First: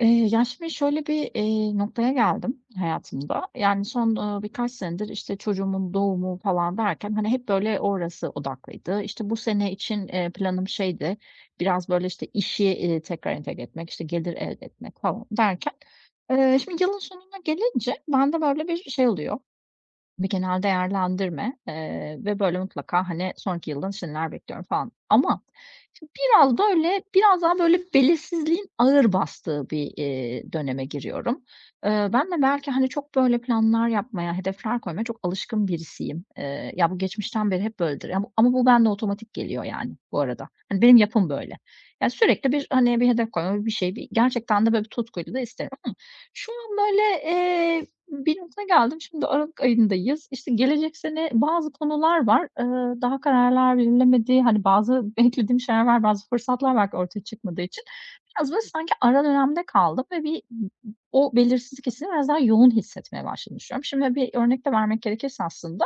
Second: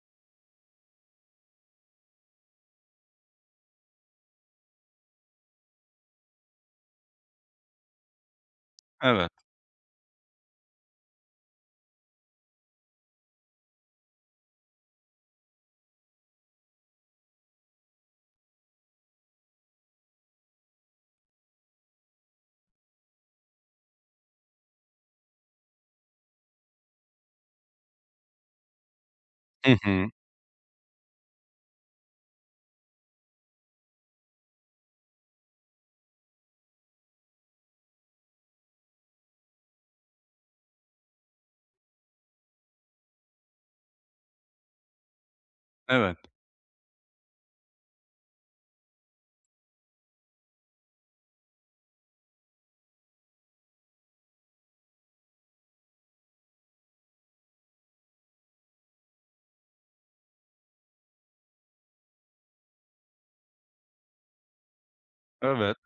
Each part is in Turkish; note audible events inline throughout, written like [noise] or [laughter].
Şimdi şöyle bir, noktaya geldim hayatımda. Yani, son, birkaç senedir, işte, çocuğumun doğumu falan derken, hani, hep böyle orası odaklıydı. Evet. İşte, bu sene için, planım şeydi, biraz böyle, işte, işi, tekrar entegre etmek, işte, gelir elde etmek falan derken, şimdi yılın sonuna gelince bende böyle bir şey oluyor, bir genel değerlendirme, ve böyle mutlaka, hani, sonraki yıldan şimdiler bekliyorum falan ama şimdi biraz böyle, biraz daha böyle belirsizliğin ağır bastığı Hı bir, hı. Döneme giriyorum. Ben de belki, hani, çok böyle planlar yapmaya, hedefler koymaya çok alışkın birisiyim. Bu geçmişten beri hep böyledir. Ya, ama bu bende otomatik geliyor yani bu arada. Hani, benim yapım böyle. Ya, sürekli bir, hani, bir hedef koyma, bir şey, bir gerçekten de böyle bir tutkuyla da isterim ama Evet, şu an böyle, bir nota geldim. Şimdi aralık ayındayız. İşte gelecek sene bazı konular var. Daha kararlar verilemedi. Hani bazı [laughs] beklediğim şeyler var, bazı fırsatlar belki ortaya çıkmadığı için biraz böyle sanki ara dönemde kaldım ve bir o belirsizlik hissini biraz daha yoğun hissetmeye başladığını düşünüyorum. Şimdi bir örnek de vermek gerekirse evet. aslında,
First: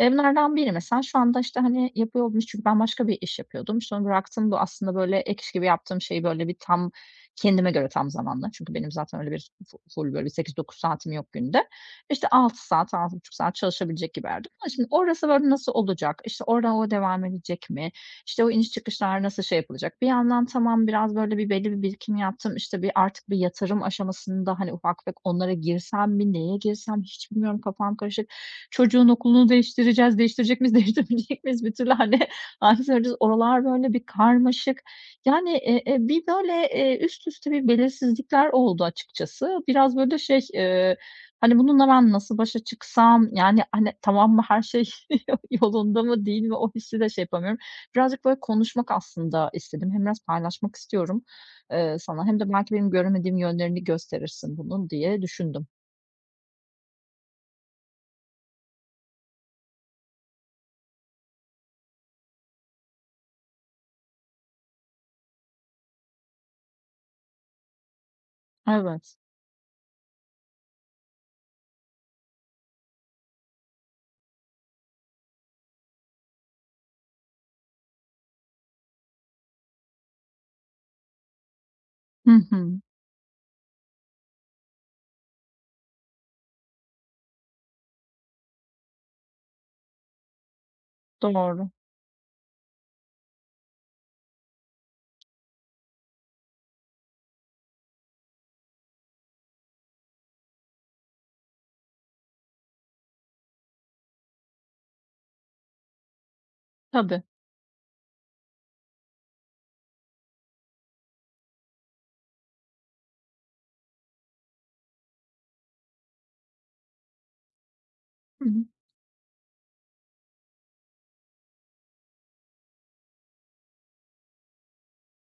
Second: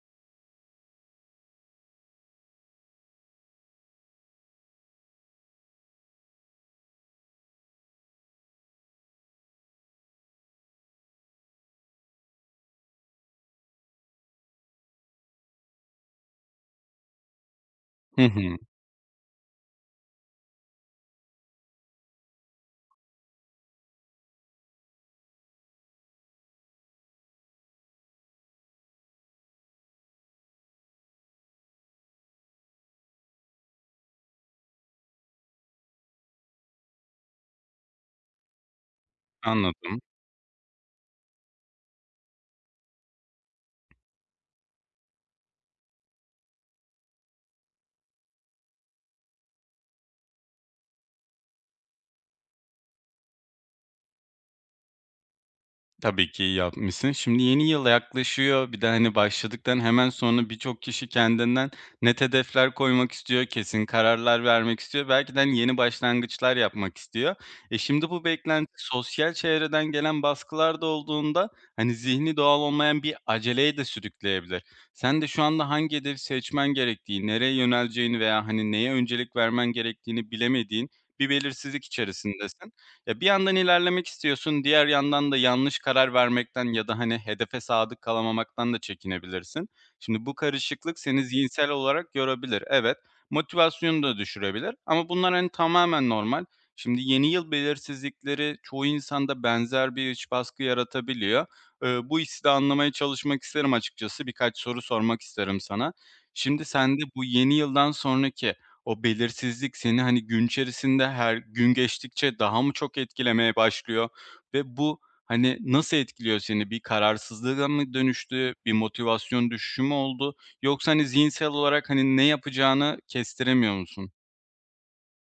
bunlardan biri mesela şu anda, işte, hani, yapıyor olduğum çünkü ben başka bir iş yapıyordum. İşte, onu bıraktım. Bu aslında böyle ek iş gibi yaptığım şeyi böyle bir tam kendime göre tam zamanlı. Çünkü benim zaten öyle bir full böyle bir sekiz dokuz saatim yok günde. İşte 6 saat, altı buçuk saat çalışabilecek gibiydim ama şimdi orası böyle nasıl olacak? İşte oradan o devam edecek mi? Hı İşte o hı. iniş çıkışlar nasıl şey yapılacak? Bir yandan tamam biraz böyle bir belli bir birikim yaptım. İşte bir artık bir yatırım aşamasında hani ufak tefek onlara girsem mi, neye girsem hiç bilmiyorum kafam karışık. Çocuğun okulunu değiştireceğiz, değiştirecek miyiz, [laughs] değiştirmeyecek miyiz? Bir türlü hani [laughs] hangisi vereceğiz? Oralar böyle bir karmaşık. Yani, bir böyle, üst üste bir belirsizlikler oldu açıkçası. Biraz Anladım. böyle şey, hani, bununla ben nasıl başa çıksam? Yani, hani, tamam mı, her şey [laughs] yolunda mı, değil mi? O hissi de şey yapamıyorum. Birazcık böyle konuşmak aslında istedim. Hem biraz paylaşmak istiyorum, sana hem de belki benim göremediğim yönlerini gösterirsin bunun diye düşündüm. Tabii ki iyi yapmışsın. Şimdi yeni yıl yaklaşıyor. Bir de, hani, başladıktan hemen sonra birçok kişi kendinden net hedefler koymak istiyor, kesin kararlar vermek istiyor. Belki de, hani, yeni başlangıçlar yapmak istiyor. E, şimdi bu beklenti Evet. sosyal çevreden gelen baskılar da olduğunda, hani, zihni doğal olmayan bir aceleye de sürükleyebilir. Sen de şu anda hangi hedefi seçmen gerektiği, nereye yöneleceğini veya, hani, neye öncelik vermen gerektiğini bilemediğin bir belirsizlik Hı içerisindesin. hı. Ya, bir yandan ilerlemek istiyorsun, diğer yandan da yanlış karar vermekten ya da, hani, hedefe sadık kalamamaktan da çekinebilirsin. Şimdi bu karışıklık seni zihinsel Doğru. olarak yorabilir. Evet, motivasyonunu da düşürebilir ama bunlar, hani, tamamen normal. Şimdi yeni yıl belirsizlikleri çoğu insanda benzer bir iç baskı yaratabiliyor. Bu hissi de anlamaya çalışmak isterim açıkçası. Birkaç soru sormak isterim sana. Şimdi sende Tabii. bu yeni yıldan sonraki o belirsizlik seni, hani, gün içerisinde her gün geçtikçe daha mı çok etkilemeye başlıyor ve bu, hani, nasıl etkiliyor seni? Bir kararsızlığa mı Hı dönüştü, hı. bir motivasyon düşüşü mü oldu yoksa, hani, zihinsel olarak, hani, ne yapacağını kestiremiyor musun?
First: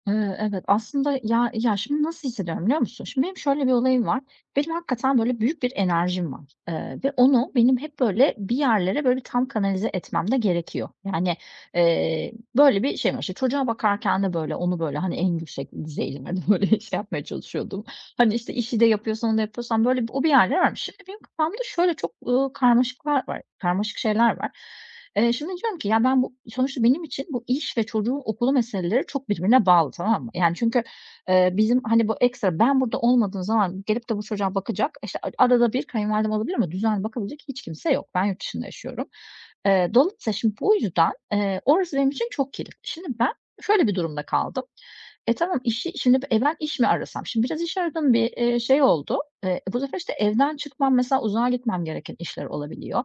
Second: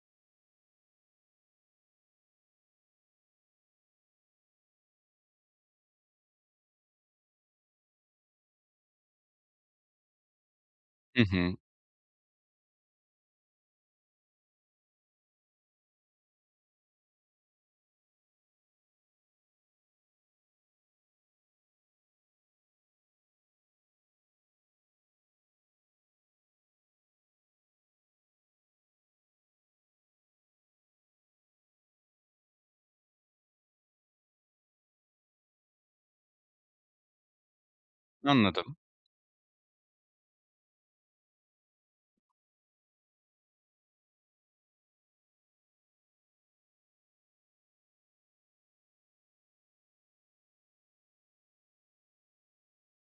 Evet, aslında ya, şimdi nasıl hissediyorum biliyor musun? Şimdi benim şöyle bir olayım var. Benim hakikaten böyle büyük bir enerjim var, ve onu benim hep böyle bir yerlere böyle bir tam kanalize etmem de gerekiyor. Hı Yani, hı, eee, böyle bir şeyim var. İşte çocuğa bakarken de böyle onu böyle, hani, en yüksek düzeylerde [laughs] böyle şey yapmaya çalışıyordum. Hani, işte, işi de yapıyorsan, onu da yapıyorsan böyle o bir yerlere varmış. Şimdi benim kafamda şöyle çok, karmaşıklar var, karmaşık şeyler var. Şimdi diyorum ki ya ben bu sonuçta benim için bu iş ve çocuğun okulu meseleleri çok birbirine bağlı, tamam mı? Yani çünkü, bizim, hani, bu ekstra ben burada olmadığım zaman gelip de bu çocuğa bakacak, işte, arada bir kayınvalidem olabilir ama düzenli bakabilecek hiç kimse yok. Ben yurt dışında anladım. yaşıyorum. Dolayısıyla şimdi bu yüzden, orası benim için çok kilit. Şimdi ben şöyle bir durumda kaldım. Tamam, işi şimdi, ben iş mi arasam? Şimdi biraz iş aradığım bir, şey oldu. Bu sefer, işte, evden çıkmam, mesela uzağa gitmem gereken işler olabiliyor.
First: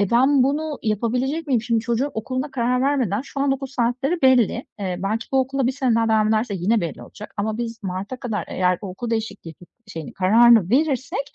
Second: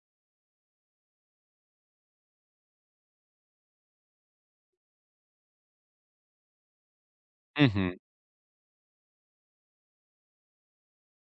Ben bunu yapabilecek miyim? Şimdi çocuğun okuluna karar vermeden şu an okul saatleri belli. Belki bu okula bir sene daha devam ederse yine belli olacak ama Hı biz hı, marta kadar eğer o okul değişikliği şeyini, kararını verirsek,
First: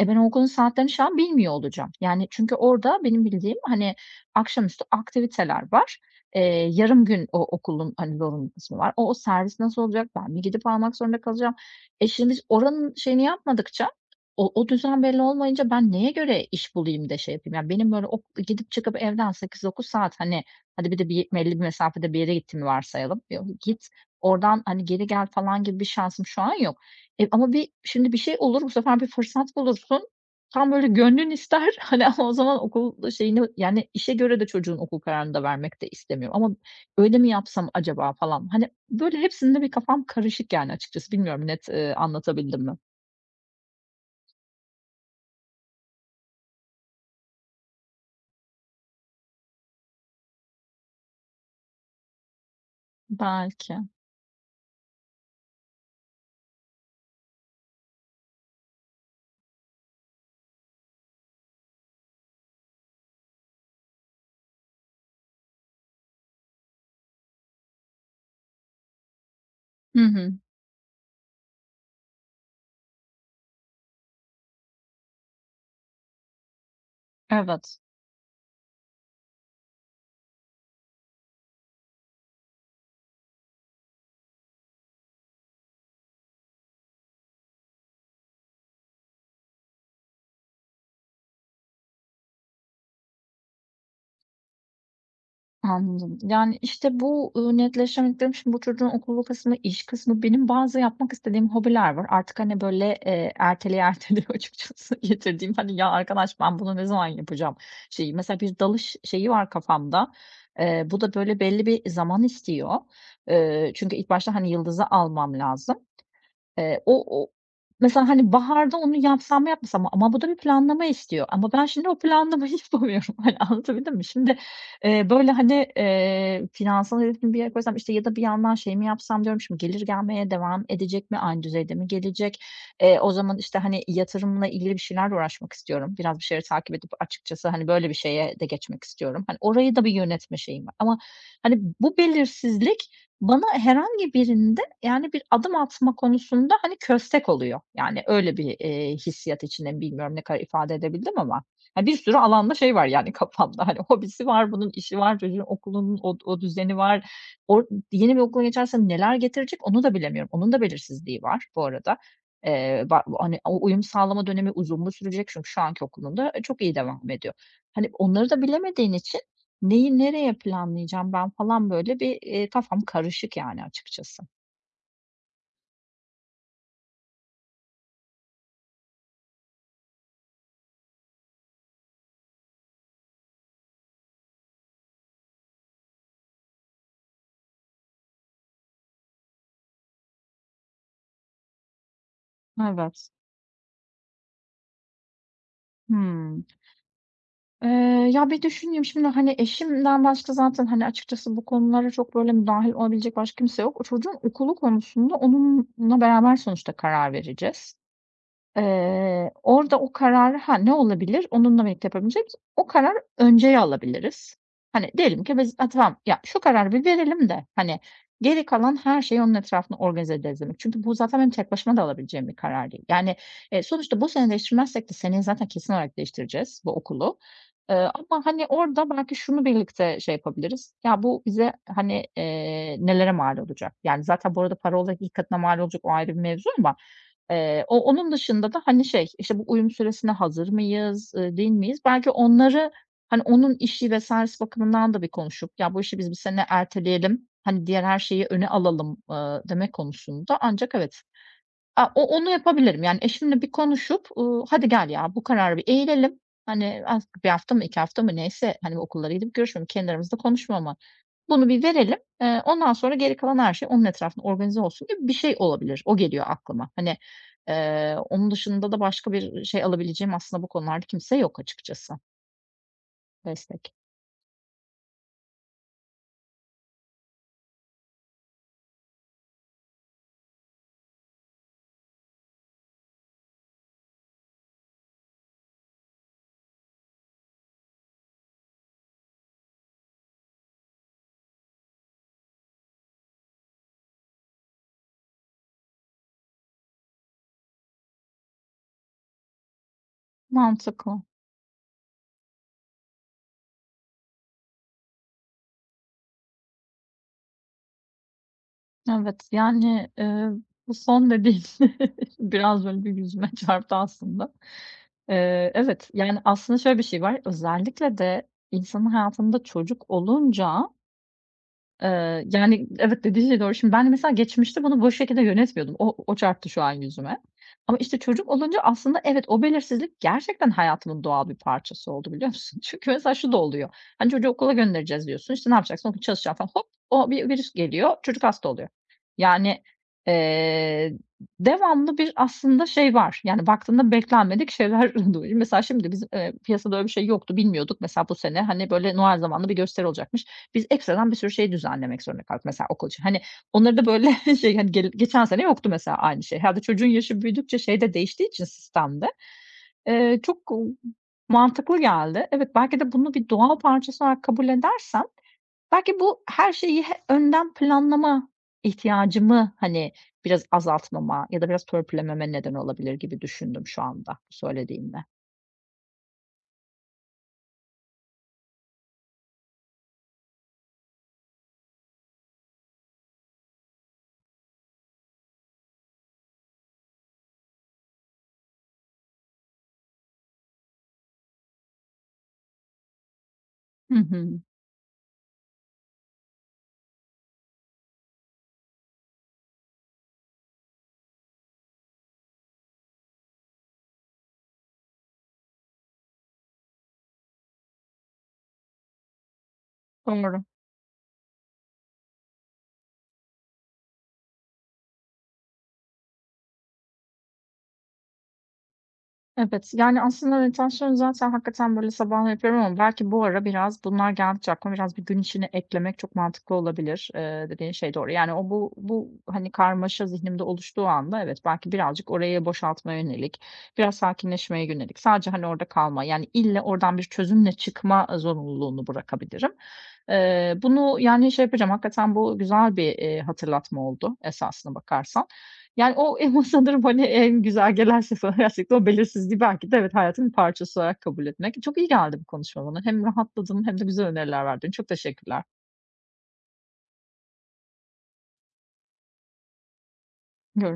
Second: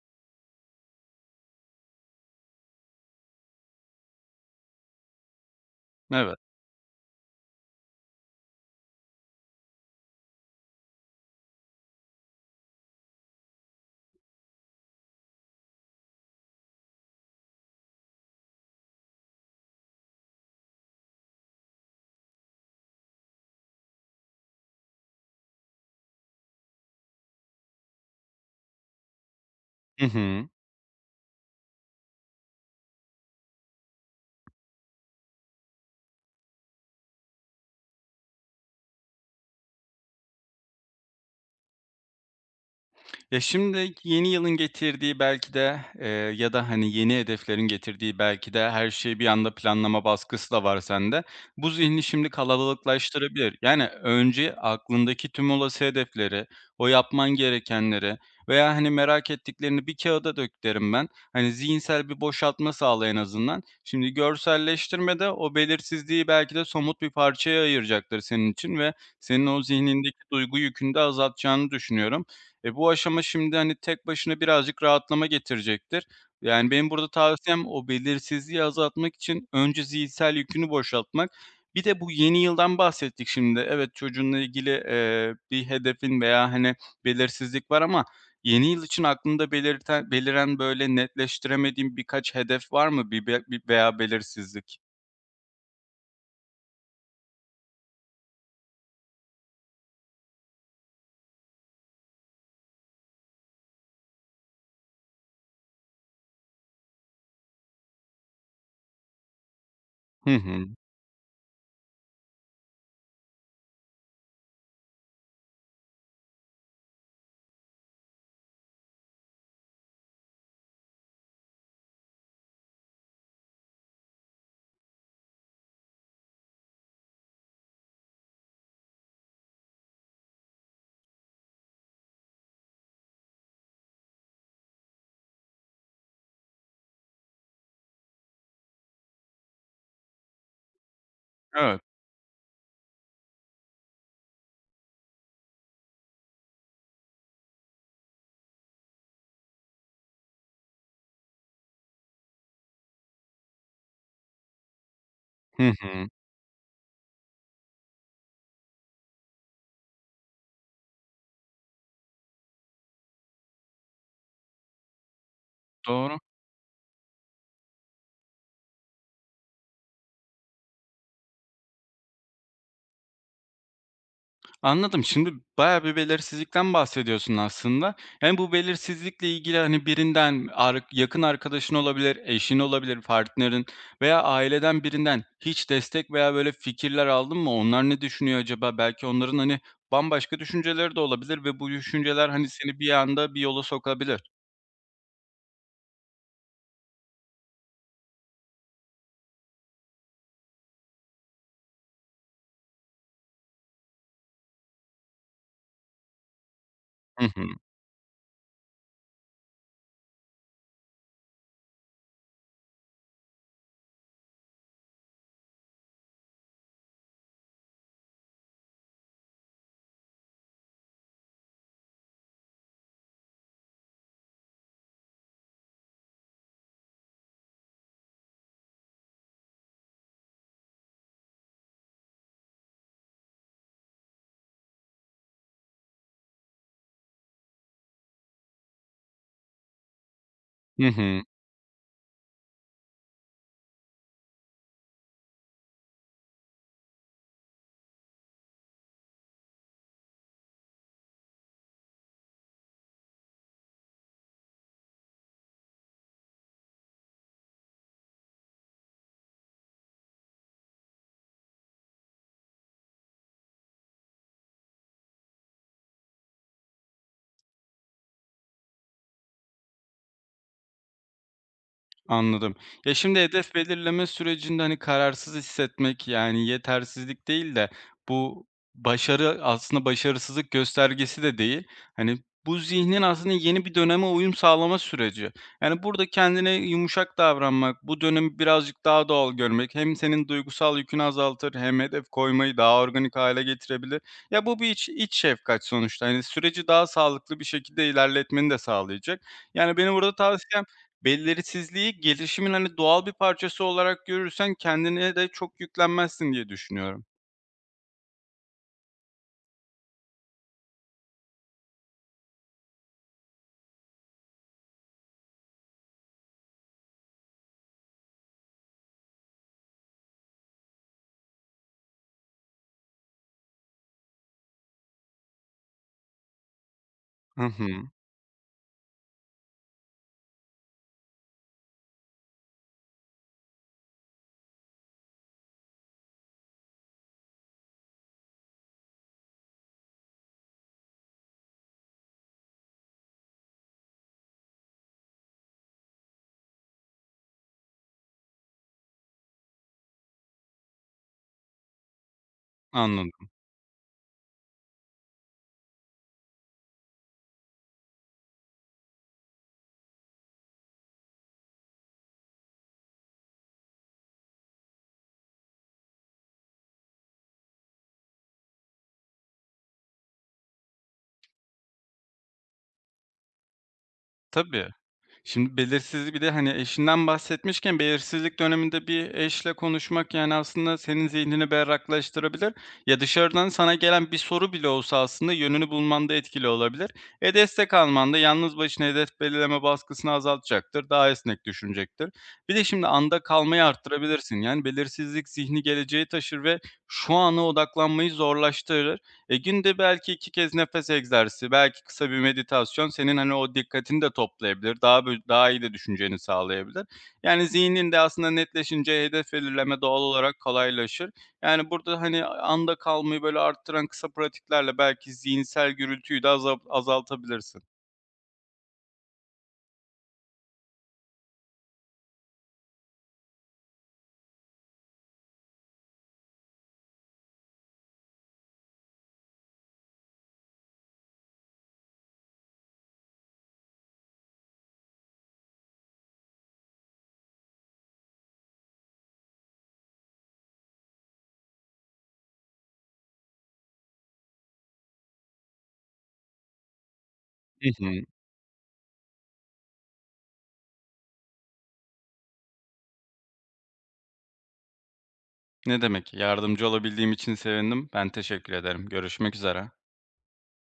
ben o okulun saatlerini şu an bilmiyor olacağım. Yani çünkü orada benim bildiğim, hani, akşamüstü aktiviteler var. evet. Yarım gün o okulun, hani, zorunlu kısmı var. O servis nasıl olacak? Ben mi gidip almak zorunda kalacağım? Şimdi biz oranın şeyini yapmadıkça, o düzen belli olmayınca ben neye göre iş bulayım da şey yapayım? Yani, benim böyle ok gidip çıkıp evden sekiz dokuz saat, hani, hadi bir de bir belli bir mesafede bir yere gittiğimi varsayalım. Yo git, oradan, hani, geri gel falan gibi bir şansım şu an yok. Ama bir şimdi bir şey olur, bu sefer bir fırsat Hı bulursun. hı. Tam böyle gönlün ister, [laughs] hani, ama o zaman okul şeyini, yani, işe göre de çocuğun okul kararını da vermek de istemiyorum ama öyle mi yapsam acaba falan. Hani, böyle hepsinde bir kafam karışık yani açıkçası. Bilmiyorum net, anlatabildim mi? Ya, şimdi yeni yılın getirdiği belki de, ya da, hani, yeni hedeflerin getirdiği belki de her şeyi bir anda planlama baskısı da var sende. Bu zihni şimdi kalabalıklaştırabilir. Belki. Yani, önce aklındaki tüm olası hedefleri, o yapman gerekenleri veya, hani, merak ettiklerini bir kağıda dök derim ben. Hani, zihinsel bir boşaltma sağla en azından. Şimdi görselleştirmede o belirsizliği belki de somut bir parçaya ayıracaktır senin için ve senin o Hı zihnindeki hı. duygu yükünü de azaltacağını düşünüyorum. E, bu aşama şimdi, hani, tek başına birazcık rahatlama getirecektir. Yani, benim burada tavsiyem Evet. o belirsizliği azaltmak için önce zihinsel yükünü boşaltmak. Bir de bu yeni yıldan bahsettik şimdi. Evet, çocuğunla ilgili, bir hedefin veya, hani, belirsizlik var ama yeni yıl için aklında belirten beliren, böyle, netleştiremediğin birkaç hedef var mı? Bir veya belirsizlik? Anladım. Yani, işte, bu, netleşemediklerim. Şimdi bu çocuğun okulu kısmı, iş kısmı, benim bazı yapmak istediğim hobiler var. Artık, hani, böyle, erteleye erteleye [laughs] açıkçası getirdiğim, hani, "Ya arkadaş ben bunu ne zaman yapacağım?" şeyi. Mesela bir dalış şeyi var kafamda. Hı hı. Bu da böyle belli bir zaman istiyor. Çünkü ilk başta, hani, yıldızı almam lazım. O o mesela, hani, baharda onu yapsam mı yapmasam mı? Ama bu da bir planlama istiyor. Ama ben şimdi o planlamayı [laughs] yapamıyorum. Hani, anlatabildim mi? Şimdi, finansal hedefimi bir yere koysam, işte, ya da bir yandan şey mi yapsam diyorum şimdi gelir gelmeye devam edecek mi? Aynı düzeyde mi gelecek? O zaman, işte, hani, yatırımla ilgili bir şeylerle uğraşmak istiyorum. Biraz bir şeyleri takip edip açıkçası, hani, böyle bir şeye de geçmek istiyorum. Hani, orayı da bir yönetme şeyim var. Ama, hani, Evet. bu belirsizlik bana herhangi birinde yani, bir adım atma konusunda, hani, köstek oluyor. Yani, öyle bir, hissiyat içindeyim. Bilmiyorum ne kadar ifade edebildim ama, hani, bir sürü alanda şey var, yani, [laughs] kafamda. Hani, hobisi var, bunun işi var, çocuğun Hı okulunun hı. o düzeni var. Or Yeni bir okula geçersem neler getirecek onu da bilemiyorum. Onun da belirsizliği var bu arada. Ba hani, o uyum sağlama dönemi uzun mu sürecek? Çünkü şu anki Doğru. okulunda, çok iyi devam ediyor. Hani, onları da bilemediğin için neyi nereye planlayacağım ben falan, böyle, bir, kafam karışık, yani, açıkçası. Anladım. Şimdi bayağı bir belirsizlikten bahsediyorsun aslında. Yani bu belirsizlikle ilgili, hani, birinden, yakın arkadaşın olabilir, eşin olabilir, partnerin veya aileden birinden hiç destek veya böyle fikirler aldın mı? Onlar ne düşünüyor acaba? Belki onların, hani, bambaşka düşünceleri de olabilir ve bu düşünceler, hani, seni bir Evet. anda bir yola sokabilir. hmm Eee, bir düşüneyim şimdi, hani, eşimden başka zaten, hani, açıkçası bu konulara çok böyle müdahil olabilecek başka kimse yok. O çocuğun okulu konusunda onunla beraber sonuçta karar Hı hı. vereceğiz. Orada o kararı, ha, ne olabilir? Onunla birlikte yapabilecek o karar önceye alabiliriz. Hani, diyelim ki biz, "A, tamam, ya, şu kararı bir verelim de, hani, geri kalan her şeyi onun etrafında organize ederiz." demek. Çünkü bu zaten benim tek başıma da alabileceğim bir karar değil. Yani, sonuçta bu sene değiştirmezsek de seneye zaten kesin olarak değiştireceğiz bu okulu. Ama, hani, orada belki şunu birlikte şey yapabiliriz. Ya, bu bize, hani, nelere mal olacak? Yani, zaten bu arada para olarak ilk katına mal olacak, o ayrı bir mevzu ama o onun dışında da, hani, şey, işte, bu uyum süresine hazır Hı mıyız, hı. Değil miyiz? Belki onları, hani, onun işi vs. bakımından da bir konuşup, "Ya, bu işi biz bir sene erteleyelim, hani, diğer her şeyi öne alalım." Demek konusunda ancak evet, A, o onu yapabilirim. Yani eşimle bir konuşup, "Hadi gel ya, bu karara bir eğilelim." Hani, az 1 hafta mı 2 hafta mı neyse, hani, okullara gidip görüşmüyorum, kendi aramızda konuşma ama. Bunu bir verelim, ondan sonra geri kalan her şey onun etrafında organize olsun gibi bir şey olabilir. O geliyor aklıma. Hani, onun dışında da başka bir şey alabileceğim aslında bu konularda kimse yok açıkçası. Anladım. Ya, şimdi hedef Destek. belirleme sürecinde, hani, kararsız hissetmek, yani, yetersizlik değil de bu başarı aslında başarısızlık göstergesi de değil. Hani, bu zihnin aslında yeni bir döneme uyum sağlama süreci. Yani, burada kendine yumuşak davranmak, bu dönemi birazcık daha doğal görmek hem senin duygusal yükünü azaltır hem hedef koymayı daha organik hale getirebilir. Ya, bu bir iç şefkat sonuçta. Hani, süreci daha sağlıklı bir şekilde ilerletmeni de sağlayacak. Yani, benim burada tavsiyem Mantıklı. belirsizliği gelişimin, hani, doğal bir parçası olarak görürsen kendine de çok yüklenmezsin diye düşünüyorum. Evet, bu son dediğin [laughs] biraz böyle bir yüzüme [laughs] çarptı aslında. Evet, yani, aslında şöyle bir şey var, özellikle de insanın hayatında çocuk olunca. Yani, evet, dediğin şey doğru. Şimdi ben de mesela geçmişte bunu bu şekilde yönetmiyordum. O çarptı şu an yüzüme. Hı hı. Ama, işte, çocuk olunca aslında evet, o belirsizlik gerçekten hayatımın doğal bir parçası oldu, biliyor musun? [laughs] Çünkü mesela şu da oluyor. Hani, çocuğu okula göndereceğiz diyorsun, işte, ne yapacaksın? Okul çalışacağım falan. Hop, o bir virüs geliyor, çocuk hasta oluyor. Yani, eee, devamlı bir aslında şey var. Yani, baktığında beklenmedik şeyler [laughs] [unintelligible] Mesela şimdi bizim, piyasada öyle bir şey yoktu, bilmiyorduk. Mesela bu sene, hani, böyle Noel zamanlı bir gösteri olacakmış biz ekstradan bir sürü şey düzenlemek zorunda kaldık mesela okul için. Hani Anladım. onları da böyle [laughs] şey, hani, gel geçen sene yoktu mesela aynı şey. Herhâlde çocuğun yaşı büyüdükçe şey de değiştiği için sistemde, çok mantıklı geldi. Evet, belki de bunu bir doğa parçası olarak kabul edersem belki bu her şeyi he önden planlama ihtiyacımı, hani, biraz azaltmama ya da biraz törpülememe neden olabilir gibi düşündüm şu anda bu Tabii. söylediğinle. Şimdi belirsizlik bir de, hani, eşinden bahsetmişken belirsizlik döneminde bir eşle konuşmak, yani, aslında senin zihnini berraklaştırabilir ya dışarıdan sana gelen bir soru bile olsa aslında yönünü bulmanda etkili olabilir. E, destek alman da yalnız başına hedef belirleme baskısını azaltacaktır, daha esnek düşünecektir. Bir de şimdi anda kalmayı Hı arttırabilirsin. hı. Yani, belirsizlik zihni geleceğe taşır ve şu ana odaklanmayı zorlaştırır. E, günde belki 2 kez nefes egzersizi, belki kısa bir meditasyon senin, hani, o dikkatini de toplayabilir, daha iyi de düşünceni sağlayabilir. Yani zihnin de aslında netleşince hedef belirleme doğal olarak Doğru. kolaylaşır. Yani burada, hani, anda kalmayı, böyle, arttıran kısa pratiklerle belki zihinsel gürültüyü de azaltabilirsin. Evet, yani, aslında meditasyon zaten hakikaten, böyle, sabahları yapıyorum ama belki bu ara biraz bunlar geldikçe aklıma biraz bir gün içine eklemek çok mantıklı olabilir. Dediğin şey doğru. Yani, o bu, hani, karmaşa zihnimde oluştuğu anda evet, belki birazcık orayı boşaltmaya yönelik, biraz sakinleşmeye yönelik, sadece, hani, orada kalma, yani, ille oradan bir çözümle çıkma, zorunluluğunu bırakabilirim. Bunu, yani, şey yapacağım, hakikaten bu güzel bir, hatırlatma oldu esasına bakarsan. Yani, o [laughs] emo sanırım, hani, en Hı güzel hı. gelen şey sana [laughs] gerçekten o belirsizliği belki de evet, hayatın bir parçası olarak kabul etmek. Çok iyi geldi bu konuşma bana. Hem rahatladım hem de güzel öneriler verdin. Çok teşekkürler. Ne demek, yardımcı olabildiğim için sevindim. Ben teşekkür ederim. Görüşmek üzere.